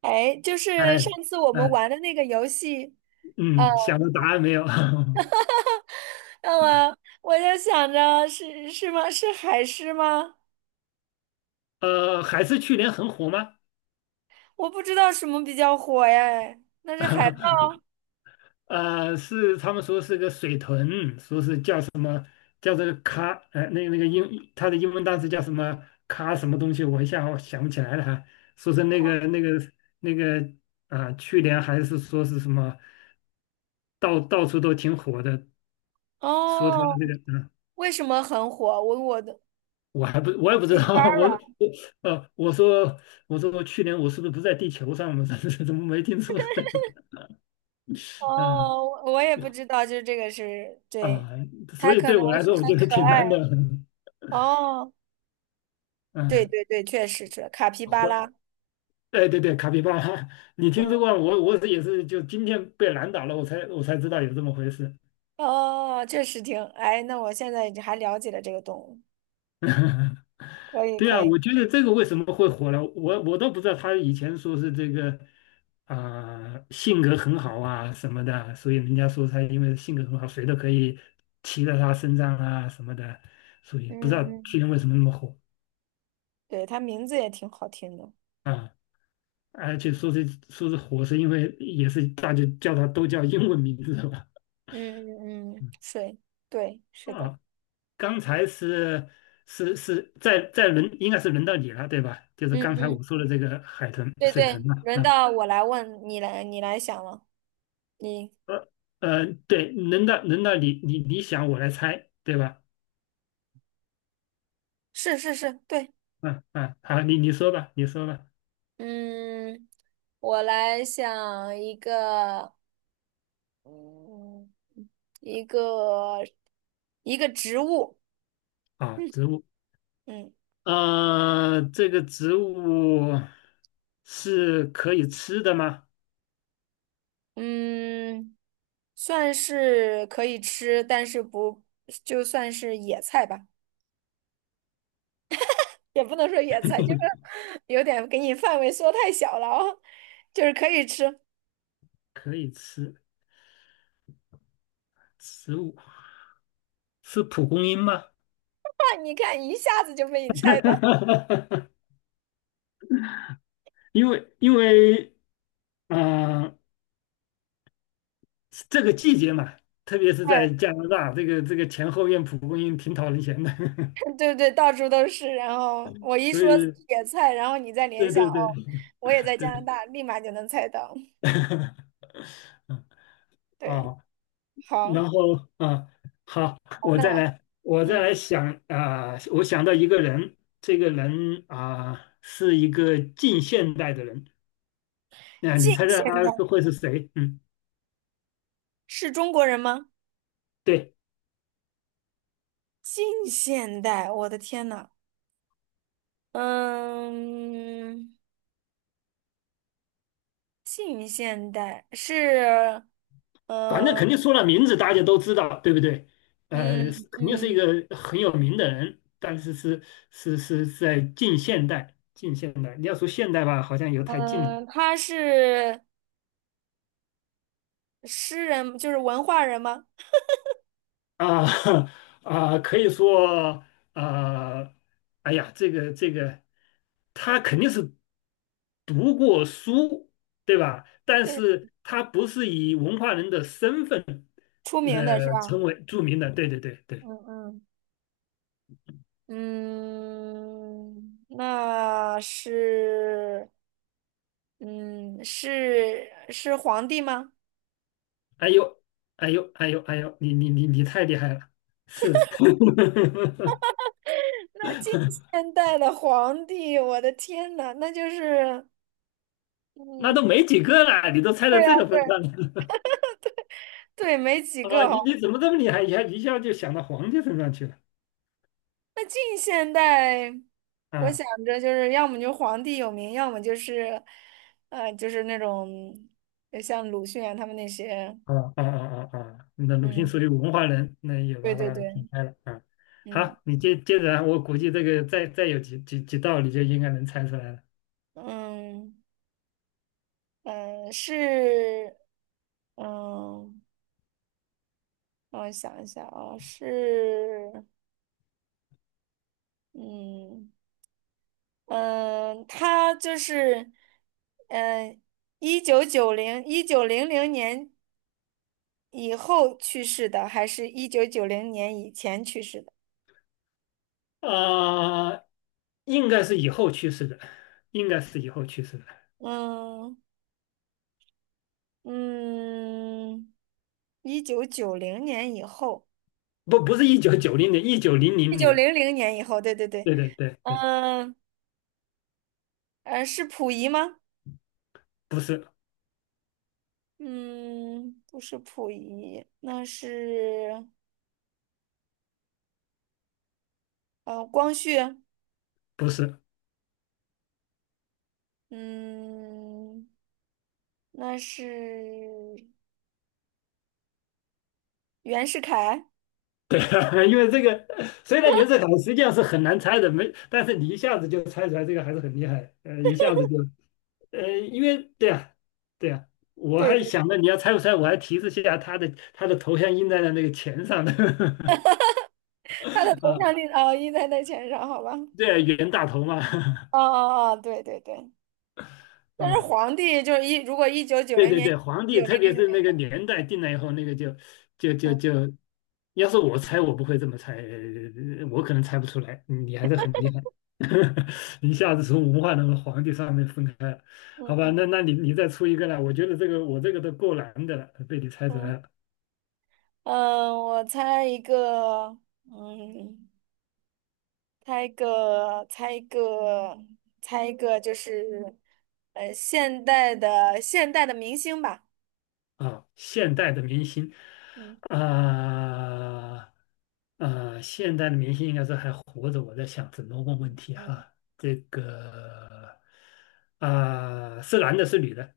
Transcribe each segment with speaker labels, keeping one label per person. Speaker 1: 哎，就
Speaker 2: 哎
Speaker 1: 是上次我们
Speaker 2: 哎，
Speaker 1: 玩的那个游戏，呃，
Speaker 2: 嗯，想到答案没有？
Speaker 1: 那么我就想着是吗？是海狮吗？
Speaker 2: 还是去年很火吗？
Speaker 1: 我不知道什么比较火哎，那是海豹
Speaker 2: 是他们说是个水豚，说是叫什么叫这个咖，那个那个英，它的英文单词叫什么咖什么东西，我一下想不起来了哈。说是那个去年还是说是什么，到处都挺火的，说它
Speaker 1: 哦。
Speaker 2: 那个啊
Speaker 1: 为什么很火？我的
Speaker 2: 我也不
Speaker 1: c
Speaker 2: 知
Speaker 1: a p
Speaker 2: 道。
Speaker 1: y r
Speaker 2: 我
Speaker 1: a
Speaker 2: 我呃，我说我说去年我是不是不在地球上？我怎么没听说这个？嗯
Speaker 1: 哦，我也不知道，就是这个是对，
Speaker 2: 啊，所
Speaker 1: 它
Speaker 2: 以
Speaker 1: 可
Speaker 2: 对
Speaker 1: 能
Speaker 2: 我来
Speaker 1: 是
Speaker 2: 说，我
Speaker 1: 很
Speaker 2: 觉得
Speaker 1: 可
Speaker 2: 挺
Speaker 1: 爱
Speaker 2: 难的。
Speaker 1: 哦。对
Speaker 2: 嗯，
Speaker 1: 对对，确实是卡皮巴拉，
Speaker 2: 或哎对对，卡皮巴拉，你听
Speaker 1: 嗯
Speaker 2: 说过？我也是就今天被难倒了，我才知道有这么回事。
Speaker 1: 哦，确实挺哎。那我现在还了解了这个动物，可以
Speaker 2: 对
Speaker 1: 可
Speaker 2: 啊，
Speaker 1: 以，
Speaker 2: 我觉得这个为什么会火了，我都不知道。他以前说是这个啊、性格很好啊什么的，所以人家说他因为性格很好，谁都可以骑在他身上啊什么的，所以不知道
Speaker 1: 嗯嗯。
Speaker 2: 去年为什么那么火
Speaker 1: 对，他名字也挺好听的。
Speaker 2: 啊。而且说是火，是因为也是大家叫他都叫英文名字的吧？
Speaker 1: 嗯嗯嗯，
Speaker 2: 嗯
Speaker 1: 水，对，是的。
Speaker 2: 啊，刚才是是是在在轮应该是轮到你了，对吧？就是
Speaker 1: 嗯
Speaker 2: 刚才我
Speaker 1: 嗯，
Speaker 2: 说的这个海豚
Speaker 1: 对
Speaker 2: 水豚
Speaker 1: 对，
Speaker 2: 嘛，
Speaker 1: 轮
Speaker 2: 啊，
Speaker 1: 到我来问你来，你来想了。你
Speaker 2: 呃对，轮到你想我来猜，对吧？
Speaker 1: 是是是，对。
Speaker 2: 嗯嗯，好，你说吧，你说吧。
Speaker 1: 嗯，我来想一个，嗯，一个一个植物。
Speaker 2: 啊，植物，
Speaker 1: 嗯
Speaker 2: 这个植物是可以吃的吗？
Speaker 1: 嗯，算是可以吃，但是不，就算是野菜吧。也不能说野菜，就是有点给你范围缩太小了哦，就是可以吃。哇，
Speaker 2: 可以吃，植物是蒲公英吗？
Speaker 1: 你看一下子就被你猜到，
Speaker 2: 因为，嗯、这个季节嘛，特别是在
Speaker 1: 哎，
Speaker 2: 加拿大，这个前后院蒲公英挺讨人嫌的，
Speaker 1: 对对，到处都是。然后我 一
Speaker 2: 所
Speaker 1: 说
Speaker 2: 以
Speaker 1: 野菜，然后你再联
Speaker 2: 对
Speaker 1: 想，
Speaker 2: 对
Speaker 1: 哦，
Speaker 2: 对
Speaker 1: 我也在加拿
Speaker 2: 对。
Speaker 1: 大，立马就能猜到。对，
Speaker 2: 哦，
Speaker 1: 好，
Speaker 2: 然后啊，好，
Speaker 1: 好，
Speaker 2: 我再
Speaker 1: 那
Speaker 2: 来，我再
Speaker 1: 嗯，
Speaker 2: 来想啊，我想到一个人，这个人啊是一个近现代的人，那你
Speaker 1: 近
Speaker 2: 猜猜
Speaker 1: 现
Speaker 2: 他
Speaker 1: 代
Speaker 2: 是会是谁？嗯，
Speaker 1: 是中国人吗？
Speaker 2: 对，
Speaker 1: 近现代，我的天呐，嗯，近现代是，
Speaker 2: 反正肯定说了名字，大家都知道，对不对？
Speaker 1: 嗯
Speaker 2: 是肯定是一
Speaker 1: 嗯。
Speaker 2: 个很有名的人，但是在近现代，近现代，你要说现代吧，好像又太近了，
Speaker 1: 嗯，他是诗人，就是文化人吗？
Speaker 2: 啊。 啊，可以说啊，哎呀，他肯定是读过书，对吧？但是他不是以文化人的身份
Speaker 1: 出名的是吧？
Speaker 2: 成为著名的，对对对对。
Speaker 1: 嗯嗯嗯，那是，嗯，是皇帝吗？
Speaker 2: 哎呦，哎呦，哎呦，哎呦，你太厉害了，是。
Speaker 1: 那近现代的皇帝，我的天呐，那就是，
Speaker 2: 那都
Speaker 1: 嗯，
Speaker 2: 没几个了，你都猜到
Speaker 1: 对呀，
Speaker 2: 这个
Speaker 1: 对
Speaker 2: 份上了。
Speaker 1: 对，没几
Speaker 2: 啊！
Speaker 1: 个。
Speaker 2: 你怎么这么厉害，一下一下就想到皇帝身上去了
Speaker 1: 那近现代，我
Speaker 2: 啊？
Speaker 1: 想着就是要么就皇帝有名，要么就是，就是那种像鲁迅啊他们那些，
Speaker 2: 啊哦哦哦哦，那鲁迅属
Speaker 1: 嗯，
Speaker 2: 于文化人，那也
Speaker 1: 对
Speaker 2: 把
Speaker 1: 对
Speaker 2: 它劈
Speaker 1: 对，
Speaker 2: 开了啊。
Speaker 1: 嗯
Speaker 2: 好，你接着啊，我估计这个再有几道，你就应该能猜出来了。
Speaker 1: 嗯嗯，是，嗯，让我想一下啊，是，嗯嗯，他就是，嗯，一九九零一九零零年以后去世的，还是一九九零年以前去世的？
Speaker 2: 啊、应该是以后去世的，应该是以后去世的，
Speaker 1: 嗯嗯，一九九零年以后，
Speaker 2: 不是1990年，一九零
Speaker 1: 一
Speaker 2: 零
Speaker 1: 九
Speaker 2: 年。
Speaker 1: 零零年以后，对对对，
Speaker 2: 对对对对，
Speaker 1: 嗯是溥仪吗？
Speaker 2: 不是
Speaker 1: 嗯，不是溥仪，那是光绪，
Speaker 2: 不是。
Speaker 1: 嗯，那是袁世凯，
Speaker 2: 因为这个虽然袁世凯实际上是很难猜的，没，但是你一下子就猜出来，这个还是很厉害，一下子就，因为对呀、对呀、我
Speaker 1: 对
Speaker 2: 还
Speaker 1: 对，
Speaker 2: 想着你要猜不猜，我还提示一下他的头像印在了那个钱上的。
Speaker 1: 他的头
Speaker 2: 啊，
Speaker 1: 像立哦印在钱上，好吧？
Speaker 2: 对啊，袁大头嘛。
Speaker 1: 哦哦哦，对对对，但是
Speaker 2: 啊，
Speaker 1: 皇帝就是一如果一九九
Speaker 2: 对
Speaker 1: 零
Speaker 2: 对
Speaker 1: 年
Speaker 2: 对，皇
Speaker 1: 一九
Speaker 2: 帝，
Speaker 1: 零
Speaker 2: 特
Speaker 1: 零
Speaker 2: 别
Speaker 1: 年，
Speaker 2: 是那个年代定了以后，那个就，
Speaker 1: 嗯
Speaker 2: 要是我猜，我不会这么猜，我可能猜不出来，你还是很厉害。一下子从文化那个皇帝上面分开了，好
Speaker 1: 嗯
Speaker 2: 吧，
Speaker 1: 嗯
Speaker 2: 那你再出一个来，我觉得这个我这个都够难的了，被你猜出
Speaker 1: 嗯。
Speaker 2: 来了。
Speaker 1: 嗯，我猜一个，嗯，猜一个，猜一个，猜一个，就是，现代的明星吧，
Speaker 2: 啊，现代的明星，
Speaker 1: 嗯，
Speaker 2: 啊、现代的明星应该是还活着。我在想怎么问问题
Speaker 1: 嗯，
Speaker 2: 哈，这个啊、是男的，是女的？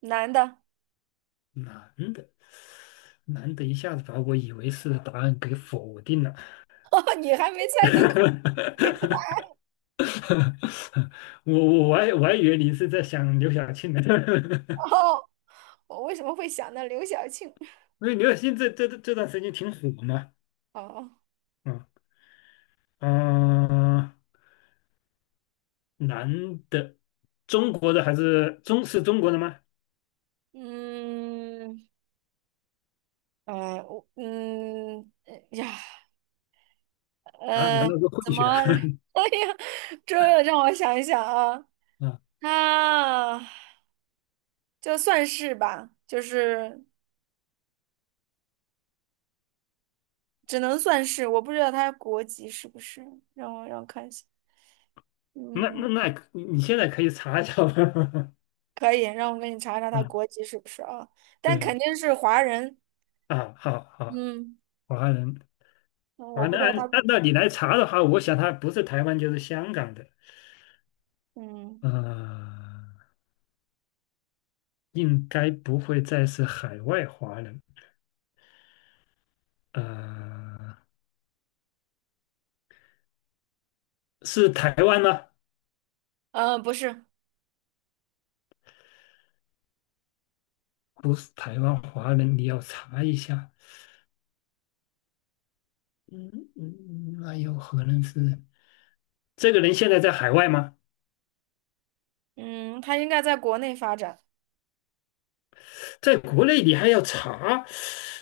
Speaker 1: 男的，
Speaker 2: 男的，男的，一下子把我以为是答案给否定了。
Speaker 1: 你还没猜都可没
Speaker 2: 我还以为你是在想刘晓庆呢。
Speaker 1: 到，我为什么会想到刘晓庆？
Speaker 2: 因为刘晓庆这段时间挺火嘛，
Speaker 1: 哦，
Speaker 2: 嗯啊。啊，男的，中国的还是中国的吗？
Speaker 1: 嗯，我嗯，哎呀，
Speaker 2: 啊，难
Speaker 1: 呃，
Speaker 2: 道是
Speaker 1: 怎
Speaker 2: 混血啊？
Speaker 1: 么，这让我想一想啊，
Speaker 2: 啊，
Speaker 1: 他就算是吧，就是。只能算是，我不知道他国籍是不是，让我看一下，
Speaker 2: 那
Speaker 1: 嗯，
Speaker 2: 那那，你现在可以查一下吧。
Speaker 1: 可以，让我给你查查他
Speaker 2: 嗯，
Speaker 1: 国籍是不是啊？但
Speaker 2: 对
Speaker 1: 肯定是华人，
Speaker 2: 啊，好好，
Speaker 1: 嗯，
Speaker 2: 华人，
Speaker 1: 嗯
Speaker 2: 华
Speaker 1: 我
Speaker 2: 人
Speaker 1: 不知道
Speaker 2: 按
Speaker 1: 他，
Speaker 2: 按道理来查的话，我想他不是台湾就是香港的，
Speaker 1: 嗯，
Speaker 2: 呃，应该不会再是海外华人，呃，是台湾吗？
Speaker 1: 不是，
Speaker 2: 不是台湾华人，你要查一下。嗯嗯，那有可能是这个人现在在海外吗？
Speaker 1: 嗯，他应该在国内发展，
Speaker 2: 在国内你还要查，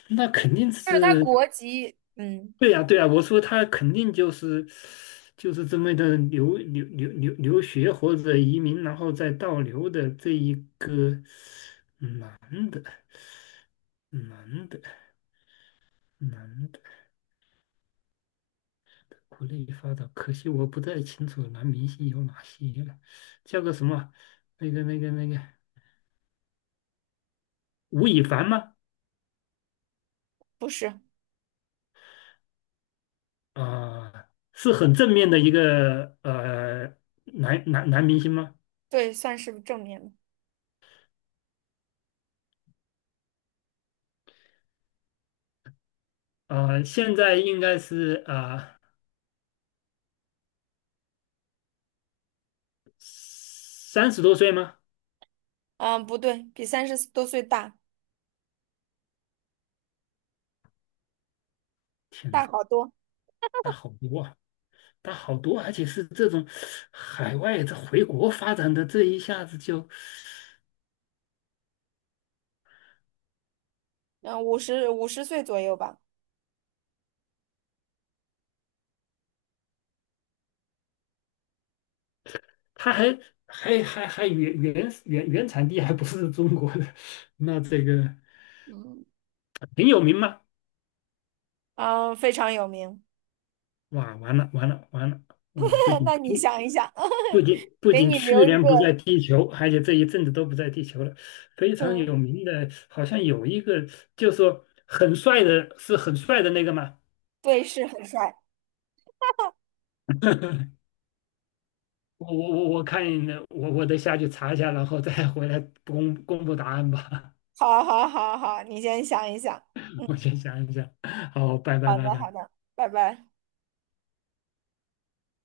Speaker 2: 那肯定
Speaker 1: 就是他
Speaker 2: 是。
Speaker 1: 国籍，嗯，
Speaker 2: 对呀、对呀、我说他肯定就是这么的留学或者移民，然后再倒流的这一个男的男的男的国内发展，可惜我不太清楚男明星有哪些了，叫个什么那个吴亦凡吗？
Speaker 1: 不是，
Speaker 2: 啊、是很正面的一个男明星吗？
Speaker 1: 对，算是正面的，
Speaker 2: 现在应该是啊30多岁吗？
Speaker 1: 嗯，不对，比30多岁大，
Speaker 2: 天
Speaker 1: 大
Speaker 2: 哪，
Speaker 1: 好多，
Speaker 2: 他好多啊，他好多，而且是这种海外这回国发展的，这一下子就，
Speaker 1: 嗯，五十岁左右吧，
Speaker 2: 他还原产地还不是中国的，那这个
Speaker 1: 嗯，
Speaker 2: 挺有名吗？
Speaker 1: 嗯，非常有名，
Speaker 2: 哇，完了完了完了，我不 仅
Speaker 1: 那你
Speaker 2: 听
Speaker 1: 想一想，
Speaker 2: 不仅 不
Speaker 1: 给
Speaker 2: 仅
Speaker 1: 你
Speaker 2: 去
Speaker 1: 留一
Speaker 2: 年
Speaker 1: 个。
Speaker 2: 不在地球，而且这一阵子都不在地球了。非常
Speaker 1: 嗯。
Speaker 2: 有名的，好像有一个，就说很帅的，是很帅的那个嘛。
Speaker 1: 对，是很帅。
Speaker 2: 我我我我看我得下去查一下，然后再回来公布答案吧。
Speaker 1: 好，好，好，好，你先想一想。
Speaker 2: 我
Speaker 1: 嗯，
Speaker 2: 先想一想。好，拜拜
Speaker 1: 好
Speaker 2: 拜
Speaker 1: 的，
Speaker 2: 拜。
Speaker 1: 好的，拜拜。